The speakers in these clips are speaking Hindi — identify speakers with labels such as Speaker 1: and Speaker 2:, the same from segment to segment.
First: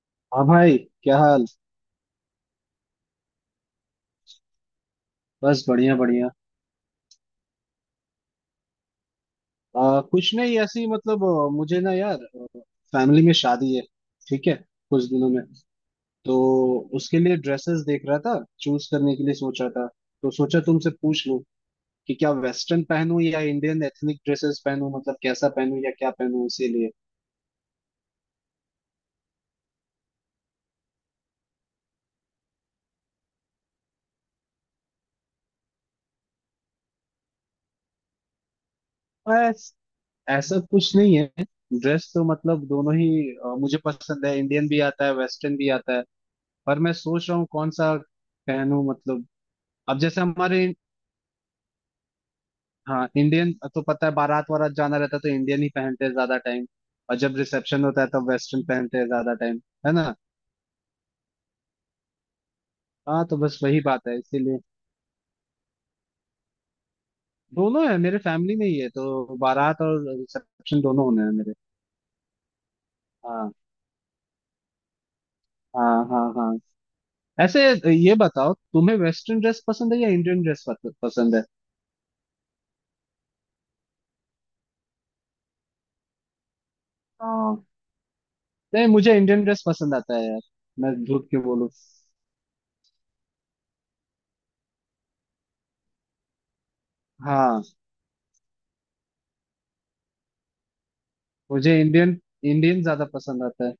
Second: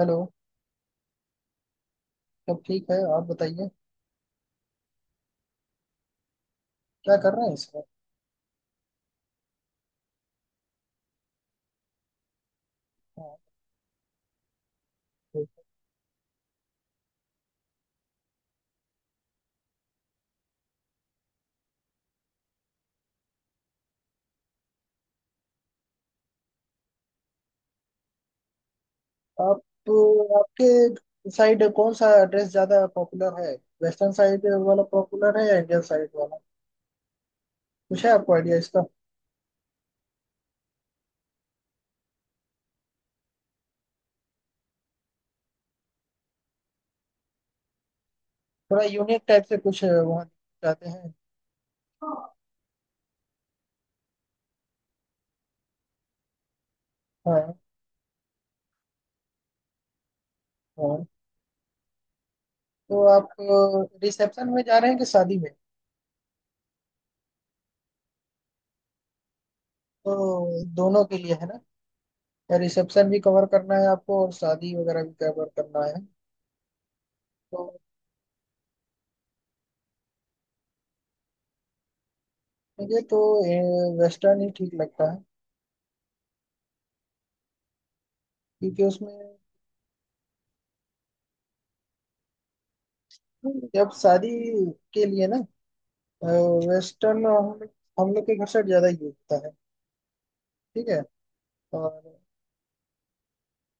Speaker 1: हेलो।
Speaker 2: हाँ भाई। क्या हाल।
Speaker 1: सब ठीक है, आप बताइए।
Speaker 2: बस बढ़िया बढ़िया।
Speaker 1: क्या कर रहे हैं इस वक्त?
Speaker 2: कुछ नहीं ऐसे ही मतलब मुझे ना यार फैमिली में
Speaker 1: हाँ,
Speaker 2: शादी है। ठीक है कुछ दिनों में,
Speaker 1: ठीक।
Speaker 2: तो उसके लिए ड्रेसेस देख रहा था। चूज करने के लिए सोच रहा था तो सोचा तुमसे पूछ लूं कि क्या वेस्टर्न पहनूं या इंडियन एथनिक ड्रेसेस पहनूं, मतलब कैसा पहनूं या क्या पहनूं इसीलिए।
Speaker 1: आप तो... आपके साइड कौन सा ड्रेस ज्यादा पॉपुलर है? वेस्टर्न साइड वाला पॉपुलर है या इंडियन साइड वाला? कुछ है आपको आइडिया इसका?
Speaker 2: बस ऐसा कुछ नहीं है। ड्रेस तो मतलब दोनों ही मुझे पसंद है। इंडियन भी आता है वेस्टर्न भी आता है पर मैं सोच रहा हूँ कौन सा
Speaker 1: थोड़ा
Speaker 2: पहनूं
Speaker 1: यूनिक
Speaker 2: मतलब।
Speaker 1: टाइप से कुछ
Speaker 2: अब जैसे
Speaker 1: वहाँ
Speaker 2: हमारे,
Speaker 1: चाहते हैं? हाँ।
Speaker 2: हाँ, इंडियन तो पता है बारात वारात जाना रहता है तो इंडियन ही पहनते हैं ज्यादा टाइम। और जब रिसेप्शन होता है तब वेस्टर्न पहनते हैं ज्यादा टाइम। है ना।
Speaker 1: हाँ तो
Speaker 2: हाँ
Speaker 1: आप
Speaker 2: तो बस वही बात है
Speaker 1: रिसेप्शन
Speaker 2: इसीलिए।
Speaker 1: में जा रहे हैं कि शादी में?
Speaker 2: दोनों है मेरे फैमिली में ही है तो बारात और
Speaker 1: तो
Speaker 2: रिसेप्शन
Speaker 1: दोनों
Speaker 2: दोनों
Speaker 1: के
Speaker 2: होने हैं
Speaker 1: लिए है
Speaker 2: मेरे।
Speaker 1: ना। रिसेप्शन भी कवर
Speaker 2: हाँ
Speaker 1: करना है आपको और शादी वगैरह भी कवर करना है।
Speaker 2: हाँ हाँ हाँ ऐसे।
Speaker 1: तो
Speaker 2: ये बताओ तुम्हें वेस्टर्न ड्रेस पसंद है या इंडियन ड्रेस पसंद है।
Speaker 1: मुझे तो वेस्टर्न ही ठीक लगता है
Speaker 2: हाँ।
Speaker 1: क्योंकि
Speaker 2: नहीं, मुझे
Speaker 1: उसमें...
Speaker 2: इंडियन ड्रेस पसंद आता है यार। मैं झूठ क्यों बोलूँ।
Speaker 1: अब शादी के लिए ना वेस्टर्न हम लोग
Speaker 2: हाँ।
Speaker 1: हम लोग के घर साइड ज्यादा यूज होता है। ठीक है।
Speaker 2: मुझे इंडियन,
Speaker 1: और
Speaker 2: इंडियन ज्यादा पसंद आता है।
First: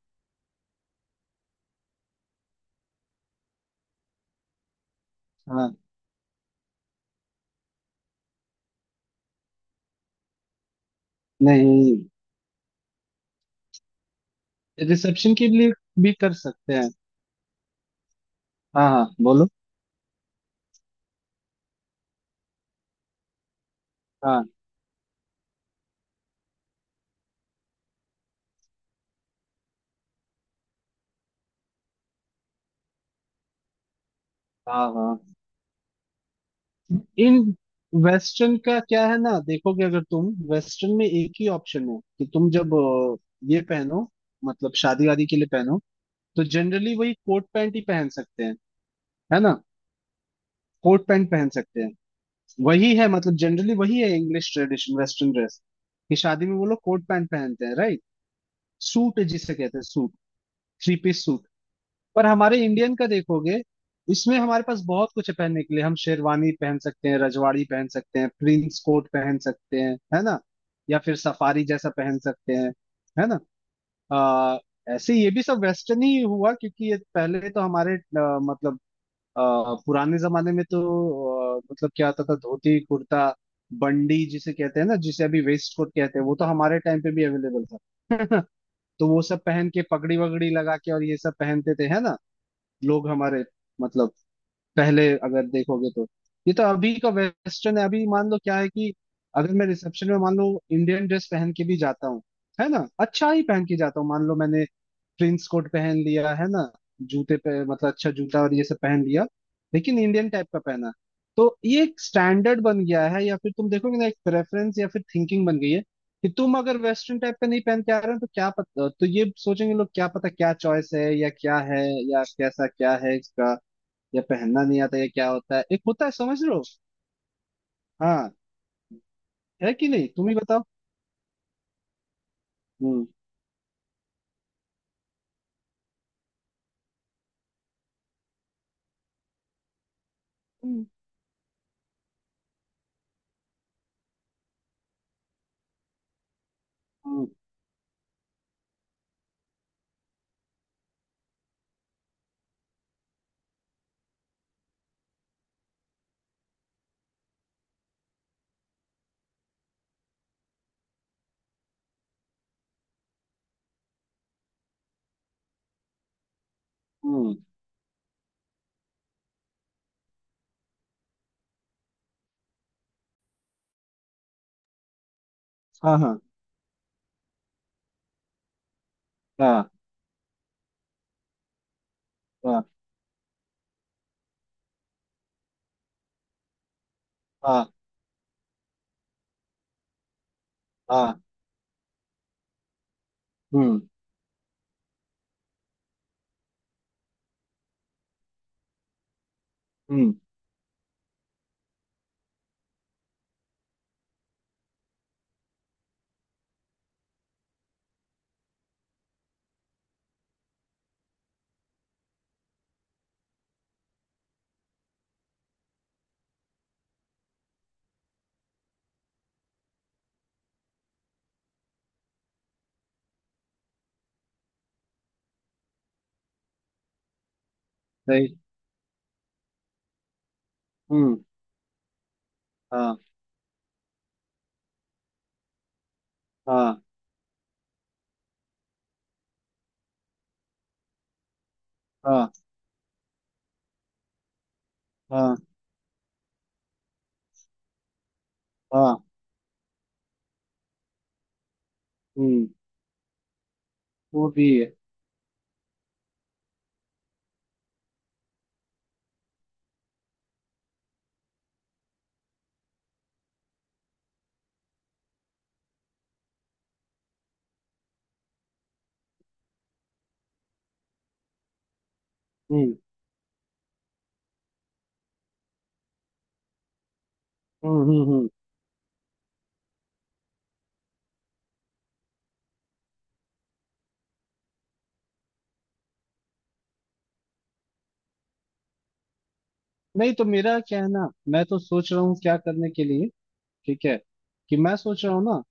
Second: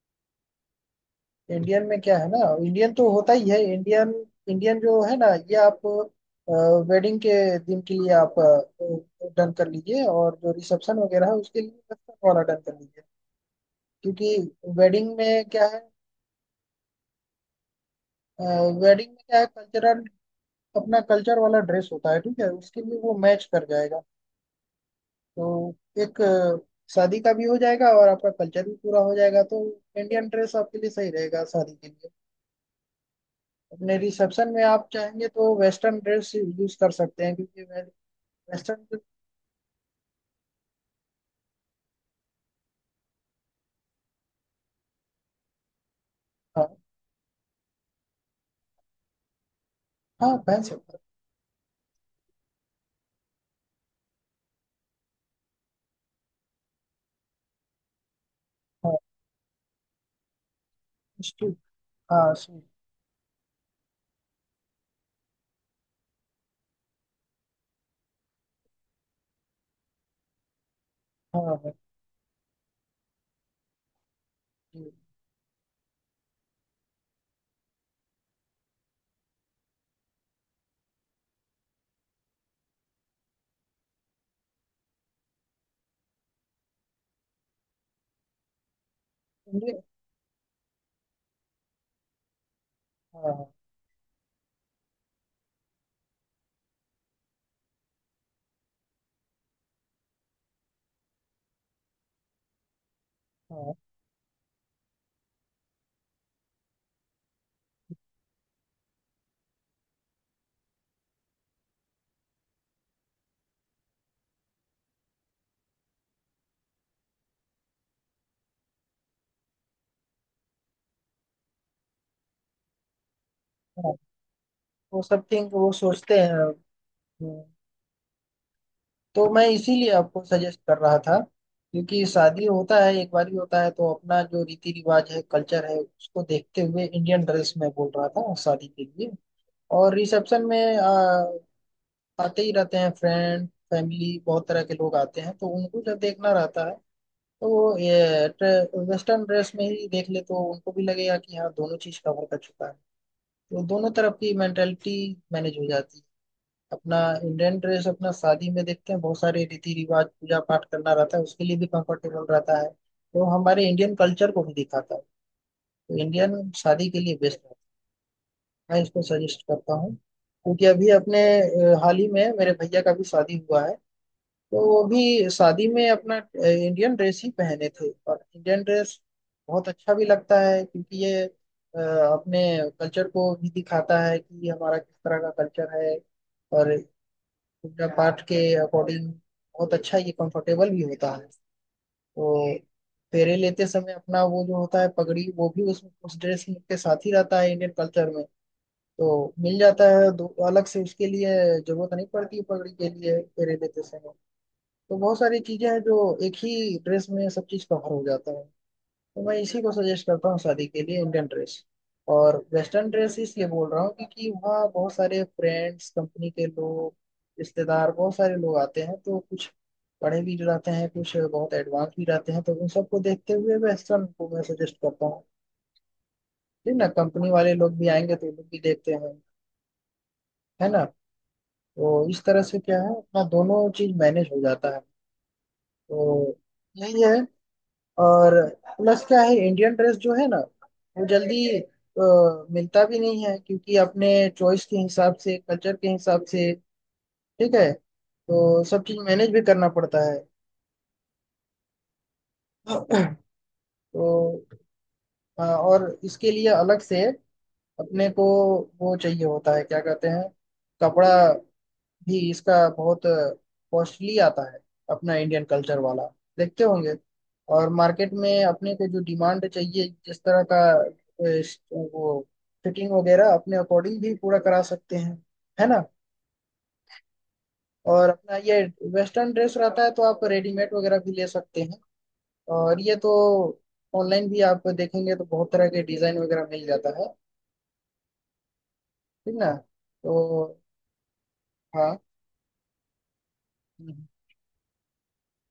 Speaker 1: इंडियन में क्या है ना, इंडियन तो होता ही है इंडियन इंडियन जो है ना ये
Speaker 2: हाँ।
Speaker 1: आप वेडिंग के दिन के लिए आप डन कर लीजिए, और जो रिसेप्शन वगैरह है उसके लिए
Speaker 2: नहीं,
Speaker 1: वेस्टर्न वाला डन कर लीजिए। क्योंकि वेडिंग
Speaker 2: रिसेप्शन के
Speaker 1: में क्या
Speaker 2: लिए
Speaker 1: है
Speaker 2: भी कर सकते हैं। हाँ हाँ
Speaker 1: वेडिंग में क्या है
Speaker 2: बोलो।
Speaker 1: कल्चरल, अपना कल्चर वाला ड्रेस होता है, ठीक है, उसके लिए वो मैच कर जाएगा।
Speaker 2: हाँ
Speaker 1: तो एक शादी का भी हो जाएगा और आपका कल्चर भी पूरा हो जाएगा। तो इंडियन ड्रेस आपके लिए सही रहेगा शादी के लिए। अपने रिसेप्शन में
Speaker 2: हाँ
Speaker 1: आप चाहेंगे
Speaker 2: हाँ।
Speaker 1: तो वेस्टर्न ड्रेस यूज कर सकते हैं
Speaker 2: इन
Speaker 1: क्योंकि
Speaker 2: वेस्टर्न का
Speaker 1: वेस्टर्न...
Speaker 2: क्या है ना, देखोगे अगर तुम, वेस्टर्न में एक ही ऑप्शन है कि तुम जब ये पहनो, मतलब शादी वादी के लिए पहनो तो
Speaker 1: हाँ
Speaker 2: जनरली वही कोट पैंट ही पहन सकते हैं। है ना।
Speaker 1: हाँ पहन सकते हैं।
Speaker 2: कोट पैंट पहन सकते हैं। वही है मतलब जनरली वही है इंग्लिश ट्रेडिशन वेस्टर्न ड्रेस, कि शादी में वो लोग कोट पैंट पहनते हैं राइट।
Speaker 1: हाँ
Speaker 2: सूट जिसे कहते हैं, suit. Three piece suit.
Speaker 1: Suit.
Speaker 2: पर
Speaker 1: हाँ
Speaker 2: हमारे
Speaker 1: सूट।
Speaker 2: इंडियन का देखोगे इसमें हमारे पास बहुत कुछ है पहनने के लिए। हम शेरवानी पहन सकते हैं, रजवाड़ी पहन सकते हैं, प्रिंस कोट पहन सकते हैं, है ना, या फिर
Speaker 1: हाँ
Speaker 2: सफारी
Speaker 1: हाँ
Speaker 2: जैसा पहन सकते हैं। है ना। आ,
Speaker 1: जी।
Speaker 2: ऐसे ये भी सब वेस्टर्न ही हुआ क्योंकि ये पहले तो हमारे मतलब अ, पुराने जमाने में तो मतलब क्या आता था, धोती कुर्ता। बंडी जिसे कहते हैं ना, जिसे अभी वेस्ट कोट कहते हैं, वो तो हमारे टाइम पे भी अवेलेबल था तो वो सब पहन के
Speaker 1: इंडियन-
Speaker 2: पगड़ी वगड़ी लगा के और ये सब पहनते थे है ना लोग हमारे,
Speaker 1: हाँ
Speaker 2: मतलब पहले अगर देखोगे तो, ये तो अभी का वेस्टर्न है। अभी मान लो क्या है कि अगर मैं रिसेप्शन में मान लो इंडियन ड्रेस पहन के भी जाता हूँ, है ना, अच्छा ही पहन
Speaker 1: हाँ
Speaker 2: के जाता हूँ, मान लो मैंने प्रिंस कोट पहन लिया है ना, जूते पे मतलब अच्छा जूता और ये सब पहन लिया लेकिन इंडियन टाइप का पहना, तो ये एक स्टैंडर्ड बन गया है या फिर तुम देखोगे ना एक प्रेफरेंस या फिर थिंकिंग बन गई है कि तुम अगर वेस्टर्न टाइप का नहीं पहन के आ रहे हो तो क्या पता, तो ये सोचेंगे लोग क्या पता क्या चॉइस है या क्या है या कैसा क्या है इसका,
Speaker 1: हाँ।
Speaker 2: या पहनना नहीं आता
Speaker 1: वो
Speaker 2: या
Speaker 1: सब
Speaker 2: क्या
Speaker 1: थिंक
Speaker 2: होता है
Speaker 1: वो
Speaker 2: एक होता है,
Speaker 1: सोचते
Speaker 2: समझ
Speaker 1: हैं।
Speaker 2: रहे हो। हाँ,
Speaker 1: तो मैं
Speaker 2: है कि
Speaker 1: इसीलिए
Speaker 2: नहीं
Speaker 1: आपको
Speaker 2: तुम ही
Speaker 1: सजेस्ट
Speaker 2: बताओ।
Speaker 1: कर रहा था, क्योंकि शादी होता है
Speaker 2: हम्म।
Speaker 1: एक बार ही होता है, तो अपना जो रीति रिवाज है, कल्चर है, उसको देखते हुए इंडियन ड्रेस में बोल रहा था शादी के लिए। और रिसेप्शन में
Speaker 2: हम्म।
Speaker 1: आते ही रहते हैं, फ्रेंड फैमिली बहुत तरह के लोग आते हैं, तो उनको जब देखना रहता है
Speaker 2: हम्म।
Speaker 1: तो वो ये वेस्टर्न ड्रेस में ही देख ले तो उनको भी लगेगा कि हाँ दोनों चीज कवर कर चुका है। तो दोनों तरफ की मेंटेलिटी मैनेज हो जाती है। अपना इंडियन ड्रेस अपना शादी में देखते हैं, बहुत सारे रीति रिवाज पूजा पाठ करना रहता है, उसके लिए भी कंफर्टेबल रहता है, तो हमारे इंडियन कल्चर को भी दिखाता है। तो इंडियन शादी के लिए
Speaker 2: हम्म,
Speaker 1: बेस्ट रहता है, मैं इसको सजेस्ट करता हूँ क्योंकि अभी अपने हाल ही में मेरे भैया का भी शादी हुआ है, तो वो भी शादी में
Speaker 2: हाँ
Speaker 1: अपना
Speaker 2: हाँ
Speaker 1: इंडियन ड्रेस ही पहने थे। और इंडियन ड्रेस बहुत
Speaker 2: हाँ
Speaker 1: अच्छा भी लगता है क्योंकि ये अपने
Speaker 2: हाँ
Speaker 1: कल्चर को भी दिखाता है कि हमारा किस तरह का कल्चर है। और
Speaker 2: हाँ।
Speaker 1: पूजा पाठ के अकॉर्डिंग बहुत अच्छा, ये कंफर्टेबल भी होता
Speaker 2: हाँ
Speaker 1: है। तो फेरे लेते
Speaker 2: हम्म
Speaker 1: समय अपना वो जो होता है पगड़ी, वो भी उस ड्रेस के साथ ही रहता है इंडियन कल्चर में। तो मिल जाता है,
Speaker 2: हम्म
Speaker 1: दो अलग से उसके लिए जरूरत नहीं पड़ती है पगड़ी के लिए फेरे लेते समय। तो बहुत सारी चीजें हैं जो एक ही ड्रेस में सब चीज कवर हो जाता है। तो मैं इसी को सजेस्ट करता हूँ शादी के लिए इंडियन ड्रेस। और वेस्टर्न ड्रेस इसलिए बोल रहा हूँ क्योंकि वहाँ बहुत सारे फ्रेंड्स, कंपनी के लोग, रिश्तेदार, बहुत सारे लोग आते हैं, तो कुछ पढ़े भी रहते हैं, कुछ बहुत एडवांस भी रहते हैं, तो उन सबको देखते हुए वेस्टर्न को मैं सजेस्ट करता हूँ। ठीक ना, कंपनी वाले लोग भी आएंगे तो वो
Speaker 2: सही।
Speaker 1: लोग भी देखते हैं, है ना।
Speaker 2: हम्म।
Speaker 1: तो इस तरह से क्या है,
Speaker 2: हाँ
Speaker 1: अपना दोनों चीज मैनेज हो जाता है। तो
Speaker 2: हाँ
Speaker 1: यही है। और प्लस क्या है, इंडियन ड्रेस जो है ना वो जल्दी
Speaker 2: हाँ
Speaker 1: मिलता भी नहीं है क्योंकि अपने चॉइस के हिसाब से,
Speaker 2: हाँ
Speaker 1: कल्चर के हिसाब से, ठीक है, तो सब चीज
Speaker 2: हाँ।
Speaker 1: मैनेज भी करना पड़ता है।
Speaker 2: हम्म।
Speaker 1: तो
Speaker 2: वो भी है।
Speaker 1: और इसके लिए अलग से अपने को वो चाहिए होता है, क्या कहते हैं, कपड़ा भी इसका बहुत कॉस्टली आता है अपना इंडियन कल्चर वाला, देखते होंगे। और मार्केट में अपने को जो डिमांड चाहिए, जिस तरह का वो
Speaker 2: हम्म
Speaker 1: फिटिंग वगैरह अपने अकॉर्डिंग भी पूरा करा सकते हैं, है ना।
Speaker 2: हम्म हम्म
Speaker 1: और
Speaker 2: हम्म।
Speaker 1: अपना ये वेस्टर्न ड्रेस रहता है तो आप रेडीमेड वगैरह भी ले सकते हैं। और ये तो ऑनलाइन भी आप देखेंगे तो बहुत तरह के डिजाइन वगैरह मिल जाता है, ठीक ना।
Speaker 2: नहीं,
Speaker 1: तो
Speaker 2: तो मेरा क्या है ना, मैं तो सोच
Speaker 1: हाँ।
Speaker 2: रहा हूँ क्या करने के लिए ठीक है,
Speaker 1: हम्म।
Speaker 2: कि मैं सोच रहा हूँ ना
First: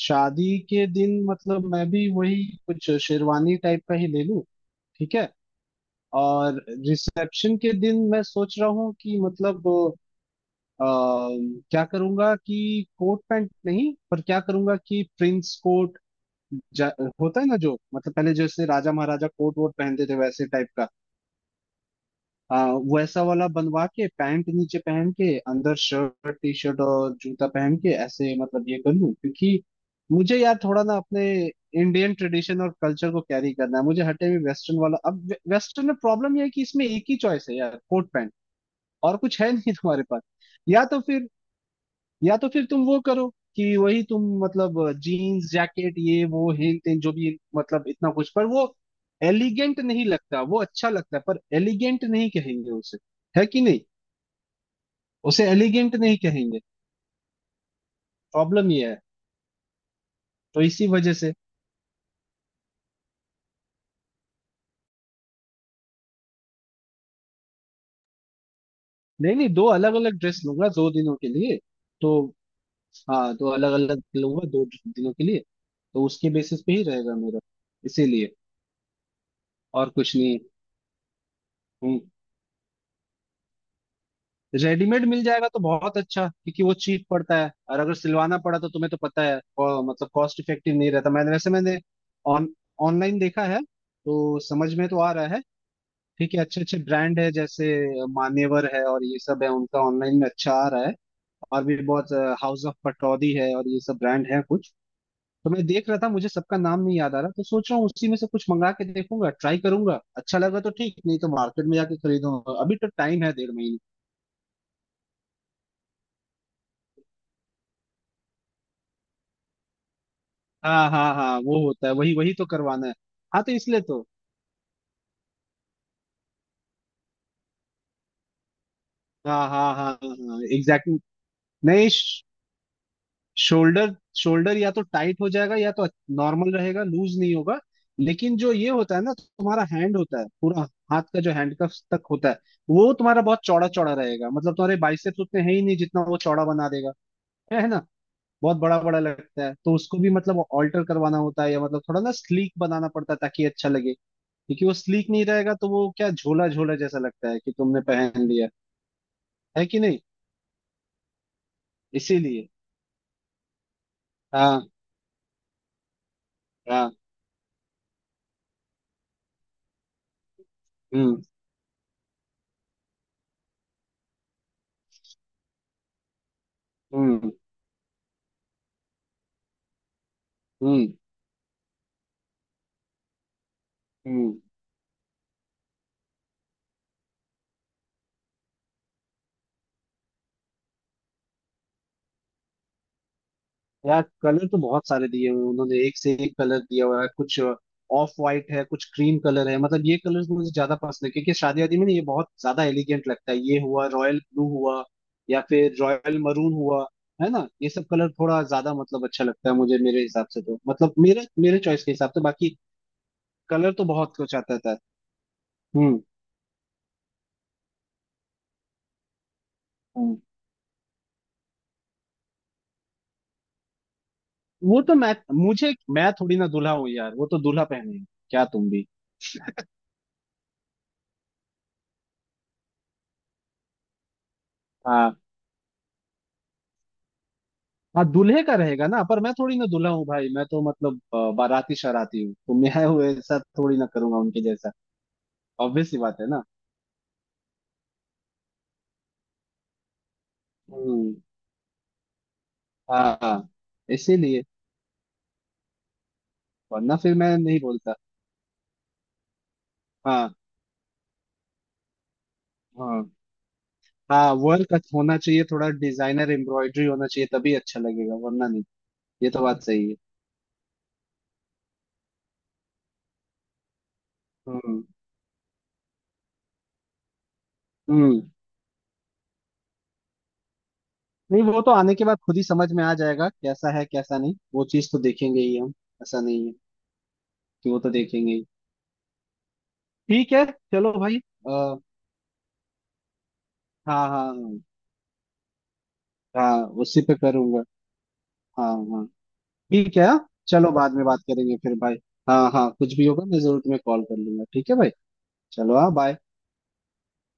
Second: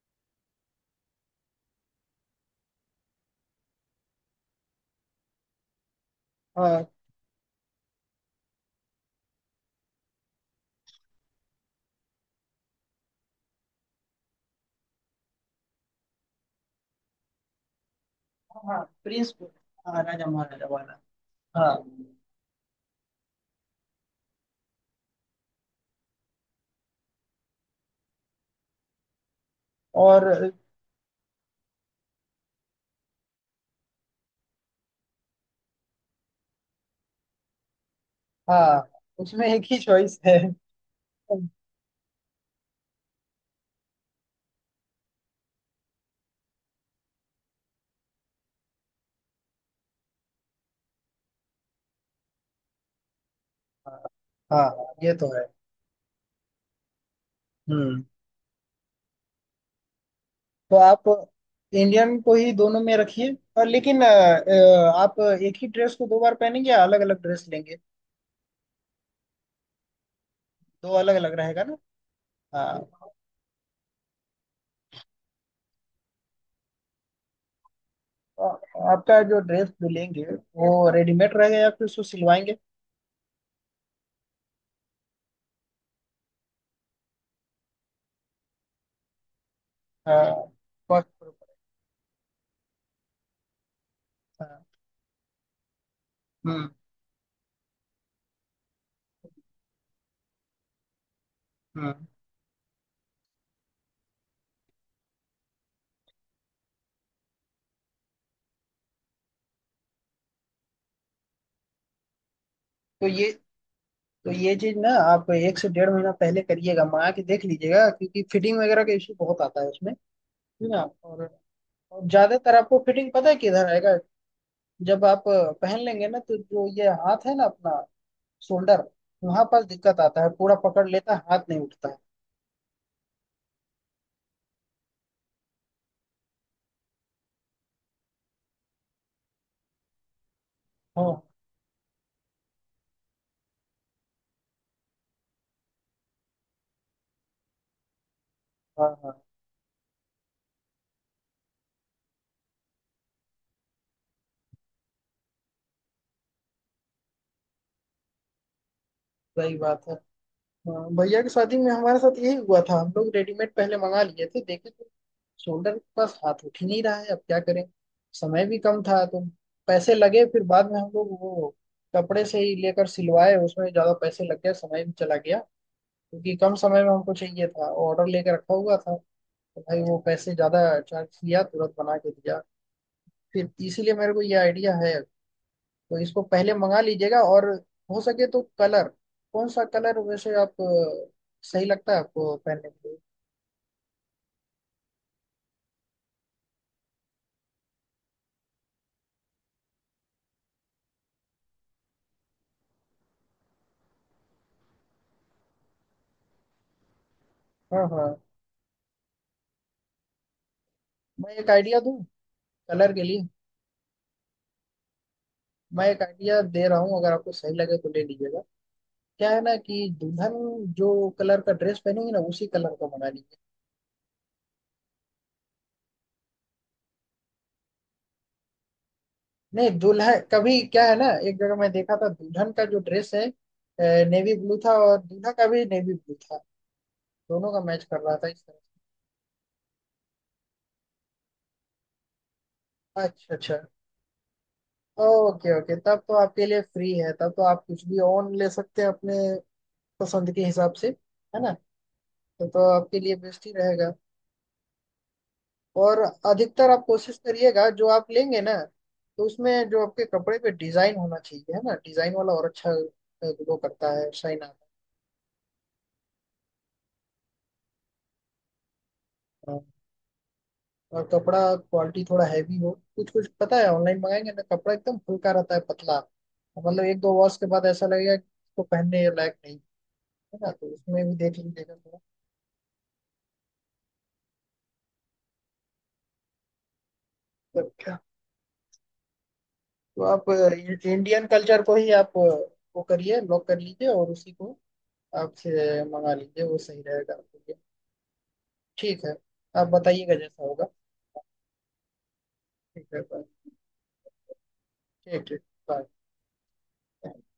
Speaker 2: शादी के दिन, मतलब मैं भी वही कुछ शेरवानी टाइप का ही ले लूँ ठीक है। और
Speaker 1: हाँ
Speaker 2: रिसेप्शन के दिन मैं सोच रहा हूँ कि मतलब अ, क्या करूंगा कि कोट पैंट नहीं, पर क्या करूंगा कि प्रिंस कोट, जा, होता है ना जो, मतलब पहले जैसे
Speaker 1: हाँ
Speaker 2: राजा महाराजा
Speaker 1: प्रिंस।
Speaker 2: कोट वोट
Speaker 1: हाँ,
Speaker 2: पहनते थे
Speaker 1: राजा
Speaker 2: वैसे
Speaker 1: महाराजा
Speaker 2: टाइप का,
Speaker 1: वाला। हाँ।
Speaker 2: आ, वैसा वाला बनवा के पैंट नीचे पहन के अंदर शर्ट टी शर्ट और जूता पहन के ऐसे, मतलब ये कर लूं क्योंकि मुझे
Speaker 1: और
Speaker 2: यार थोड़ा ना अपने इंडियन ट्रेडिशन और कल्चर को कैरी करना है मुझे, हटे हुए वेस्टर्न वाला। अब वेस्टर्न में प्रॉब्लम यह है कि इसमें एक ही चॉइस है यार, कोट पैंट,
Speaker 1: हाँ
Speaker 2: और कुछ
Speaker 1: उसमें
Speaker 2: है
Speaker 1: एक
Speaker 2: नहीं
Speaker 1: ही
Speaker 2: तुम्हारे
Speaker 1: चॉइस
Speaker 2: पास।
Speaker 1: है।
Speaker 2: या तो फिर या तो फिर तुम वो करो कि वही तुम मतलब जीन्स जैकेट ये वो हिल टिल जो भी, मतलब इतना कुछ, पर वो एलिगेंट नहीं लगता। वो अच्छा लगता है पर एलिगेंट नहीं कहेंगे उसे, है कि नहीं।
Speaker 1: हाँ ये तो है।
Speaker 2: उसे एलिगेंट नहीं कहेंगे।
Speaker 1: हम्म।
Speaker 2: प्रॉब्लम ये है, तो
Speaker 1: तो
Speaker 2: इसी
Speaker 1: आप
Speaker 2: वजह से।
Speaker 1: इंडियन को ही दोनों में रखिए। और लेकिन आप एक ही ड्रेस को दो बार पहनेंगे या अलग अलग ड्रेस लेंगे?
Speaker 2: नहीं नहीं, दो अलग अलग ड्रेस लूंगा दो
Speaker 1: दो
Speaker 2: दिनों
Speaker 1: अलग
Speaker 2: के
Speaker 1: अलग
Speaker 2: लिए।
Speaker 1: रहेगा ना।
Speaker 2: तो
Speaker 1: हाँ।
Speaker 2: हाँ, दो अलग अलग लूंगा दो दिनों के लिए तो उसके बेसिस पे ही रहेगा मेरा, इसीलिए।
Speaker 1: तो आपका जो ड्रेस जो
Speaker 2: और कुछ
Speaker 1: लेंगे
Speaker 2: नहीं।
Speaker 1: वो रेडीमेड रहेगा या फिर
Speaker 2: हम्म।
Speaker 1: उसको सिलवाएंगे?
Speaker 2: रेडीमेड मिल जाएगा तो बहुत अच्छा क्योंकि वो चीप पड़ता है, और अगर सिलवाना पड़ा तो तुम्हें तो पता है मतलब
Speaker 1: हाँ
Speaker 2: कॉस्ट इफेक्टिव नहीं
Speaker 1: cost
Speaker 2: रहता।
Speaker 1: के
Speaker 2: मैंने,
Speaker 1: ऊपर,
Speaker 2: वैसे मैंने ऑन ऑनलाइन देखा है तो
Speaker 1: हाँ,
Speaker 2: समझ में तो आ रहा है। ठीक है, अच्छे
Speaker 1: हम्म
Speaker 2: अच्छे ब्रांड है, जैसे मान्यवर है और ये सब है उनका ऑनलाइन में अच्छा आ रहा है। और भी
Speaker 1: हम्म।
Speaker 2: बहुत, हाउस ऑफ पटौदी है और ये सब ब्रांड है कुछ। तो मैं देख रहा था, मुझे सबका नाम नहीं याद आ रहा तो सोच रहा हूँ उसी में से कुछ मंगा के देखूंगा, ट्राई करूंगा, अच्छा लगा तो ठीक नहीं तो मार्केट में जाके खरीदूंगा, अभी तो
Speaker 1: तो
Speaker 2: टाइम
Speaker 1: ये
Speaker 2: है डेढ़ महीने।
Speaker 1: तो ये चीज ना आप 1 से 1.5 महीना पहले करिएगा, मंगा के देख लीजिएगा, क्योंकि फिटिंग वगैरह का इशू बहुत आता है उसमें ना।
Speaker 2: हाँ हाँ
Speaker 1: और,
Speaker 2: हाँ वो होता है,
Speaker 1: और
Speaker 2: वही वही तो
Speaker 1: ज्यादातर आपको
Speaker 2: करवाना है।
Speaker 1: फिटिंग पता है
Speaker 2: हाँ तो
Speaker 1: किधर
Speaker 2: इसलिए
Speaker 1: आएगा,
Speaker 2: तो।
Speaker 1: जब आप पहन लेंगे ना तो जो ये हाथ है ना अपना, शोल्डर वहां
Speaker 2: हाँ
Speaker 1: पास
Speaker 2: हाँ हाँ
Speaker 1: दिक्कत आता है,
Speaker 2: हाँ
Speaker 1: पूरा पकड़
Speaker 2: एग्जैक्टली।
Speaker 1: लेता है, हाथ नहीं उठता
Speaker 2: नहीं,
Speaker 1: है।
Speaker 2: शोल्डर, शोल्डर या तो टाइट हो जाएगा या तो नॉर्मल रहेगा, लूज नहीं होगा। लेकिन जो ये होता है ना तुम्हारा हैंड होता है पूरा, हाथ
Speaker 1: हाँ
Speaker 2: का जो हैंडकफ तक होता है, वो तुम्हारा बहुत चौड़ा चौड़ा रहेगा, मतलब तुम्हारे बाइसेप्स उतने है ही नहीं जितना वो चौड़ा बना देगा। है ना। बहुत बड़ा
Speaker 1: हाँ
Speaker 2: बड़ा
Speaker 1: हाँ,
Speaker 2: लगता है तो उसको भी मतलब ऑल्टर करवाना होता है, या मतलब थोड़ा ना स्लीक बनाना पड़ता है ताकि अच्छा लगे। क्योंकि वो स्लीक नहीं रहेगा तो वो क्या, झोला झोला जैसा लगता है कि तुमने पहन लिया,
Speaker 1: सही
Speaker 2: है कि
Speaker 1: बात है।
Speaker 2: नहीं।
Speaker 1: हाँ, भैया की शादी में हमारे साथ यही
Speaker 2: इसीलिए।
Speaker 1: हुआ था, हम लोग रेडीमेड पहले मंगा लिए थे,
Speaker 2: हाँ
Speaker 1: देखे तो शोल्डर के पास हाथ उठ ही नहीं
Speaker 2: हाँ।
Speaker 1: रहा है, अब क्या करें। समय भी कम था तो पैसे लगे फिर बाद में, हम लोग
Speaker 2: हम्म
Speaker 1: वो कपड़े से ही लेकर सिलवाए, उसमें ज्यादा पैसे लग गए, समय भी चला गया, क्योंकि कम समय में हमको
Speaker 2: हम्म
Speaker 1: चाहिए था, ऑर्डर लेके रखा हुआ था। तो भाई वो पैसे ज्यादा
Speaker 2: हम्म
Speaker 1: चार्ज किया, तुरंत बना के दिया। फिर इसीलिए मेरे को
Speaker 2: हम्म।
Speaker 1: ये आइडिया है। तो इसको पहले मंगा लीजिएगा, और हो सके तो कलर, कौन सा कलर वैसे आप सही लगता है आपको पहनने के लिए?
Speaker 2: यार कलर तो बहुत सारे दिए हुए हैं उन्होंने, एक से एक कलर दिया हुआ है। कुछ ऑफ वाइट है कुछ क्रीम कलर है, मतलब ये कलर्स मुझे ज्यादा पसंद है क्योंकि शादी वादी में ना ये बहुत ज्यादा एलिगेंट लगता है। ये हुआ रॉयल ब्लू हुआ, या फिर रॉयल मरून हुआ, है ना, ये
Speaker 1: हाँ
Speaker 2: सब
Speaker 1: हाँ।
Speaker 2: कलर थोड़ा ज्यादा मतलब अच्छा लगता है मुझे मेरे हिसाब से, तो मतलब मेरे
Speaker 1: मैं एक
Speaker 2: मेरे
Speaker 1: आइडिया
Speaker 2: चॉइस के
Speaker 1: दूं
Speaker 2: हिसाब से बाकी।
Speaker 1: कलर के लिए,
Speaker 2: कलर तो बहुत कुछ आता है।
Speaker 1: मैं
Speaker 2: हम्म।
Speaker 1: एक आइडिया दे रहा हूँ, अगर आपको सही लगे तो ले लीजिएगा। क्या है ना कि
Speaker 2: हम्म,
Speaker 1: दुल्हन जो कलर का ड्रेस पहनेगी ना उसी कलर का बना लीजिए।
Speaker 2: वो तो मैं थोड़ी ना दूल्हा हूँ यार, वो तो दूल्हा पहने। क्या तुम भी।
Speaker 1: नहीं, दूल्हा कभी... क्या है ना, एक जगह मैं देखा था, दुल्हन का जो ड्रेस है नेवी ब्लू था, और
Speaker 2: हाँ,
Speaker 1: दूल्हा का भी नेवी ब्लू था, दोनों का मैच कर
Speaker 2: हाँ
Speaker 1: रहा था इस
Speaker 2: दूल्हे का
Speaker 1: तरह
Speaker 2: रहेगा ना, पर मैं थोड़ी ना दूल्हा हूँ भाई, मैं तो मतलब बाराती शराती हूँ तो मैं
Speaker 1: से। अच्छा
Speaker 2: वैसा
Speaker 1: अच्छा,
Speaker 2: थोड़ी ना करूंगा उनके जैसा।
Speaker 1: ओके ओके,
Speaker 2: ऑब्वियस सी
Speaker 1: तब तो
Speaker 2: बात है ना।
Speaker 1: आपके लिए फ्री है, तब तो आप कुछ भी ऑन ले सकते हैं अपने पसंद के हिसाब से,
Speaker 2: हम्म।
Speaker 1: है ना। तो आपके लिए
Speaker 2: हाँ
Speaker 1: बेस्ट
Speaker 2: हाँ।
Speaker 1: ही रहेगा।
Speaker 2: इसीलिए।
Speaker 1: और अधिकतर आप
Speaker 2: वरना फिर
Speaker 1: कोशिश
Speaker 2: मैं नहीं
Speaker 1: करिएगा, जो
Speaker 2: बोलता।
Speaker 1: आप लेंगे ना तो उसमें जो आपके
Speaker 2: हाँ
Speaker 1: कपड़े पे डिजाइन होना चाहिए, है ना, डिजाइन वाला और अच्छा
Speaker 2: हाँ।
Speaker 1: ग्लो करता है,
Speaker 2: हाँ
Speaker 1: शाइन आता
Speaker 2: वर्क होना चाहिए थोड़ा, डिजाइनर एम्ब्रॉयडरी होना चाहिए तभी अच्छा लगेगा वरना नहीं। ये तो
Speaker 1: है।
Speaker 2: बात सही है।
Speaker 1: और कपड़ा क्वालिटी थोड़ा हैवी हो, कुछ कुछ पता है ऑनलाइन मंगाएंगे ना कपड़ा
Speaker 2: हम्म
Speaker 1: एकदम हल्का रहता है, पतला, और मतलब एक दो वॉश के बाद ऐसा लगेगा
Speaker 2: हम्म।
Speaker 1: कि इसको पहनने लायक नहीं, है ना, तो उसमें भी देख
Speaker 2: नहीं, वो तो
Speaker 1: लीजिएगा
Speaker 2: आने
Speaker 1: थोड़ा।
Speaker 2: के बाद खुद ही समझ में आ जाएगा कैसा है कैसा नहीं। वो चीज तो देखेंगे ही हम। ऐसा नहीं है
Speaker 1: तो
Speaker 2: कि, वो तो
Speaker 1: क्या,
Speaker 2: देखेंगे ही।
Speaker 1: तो आप
Speaker 2: ठीक है। चलो भाई।
Speaker 1: इंडियन कल्चर को
Speaker 2: आ,
Speaker 1: ही आप वो करिए, लॉक कर लीजिए
Speaker 2: हाँ
Speaker 1: और
Speaker 2: हाँ
Speaker 1: उसी को
Speaker 2: हाँ।
Speaker 1: आप से मंगा लीजिए,
Speaker 2: हाँ
Speaker 1: वो सही
Speaker 2: उसी
Speaker 1: रहेगा
Speaker 2: पे
Speaker 1: आपके लिए।
Speaker 2: करूंगा। हाँ
Speaker 1: ठीक
Speaker 2: हाँ।
Speaker 1: है, आप
Speaker 2: ठीक है
Speaker 1: बताइएगा
Speaker 2: हाँ?
Speaker 1: जैसा होगा।
Speaker 2: चलो बाद में बात करेंगे फिर भाई। हाँ हाँ,
Speaker 1: ठीक
Speaker 2: कुछ
Speaker 1: है
Speaker 2: भी
Speaker 1: bye।
Speaker 2: होगा मैं जरूर तुम्हें कॉल कर लूंगा, ठीक है भाई।
Speaker 1: ठीक ठीक।
Speaker 2: चलो
Speaker 1: बाय।
Speaker 2: हाँ, बाय।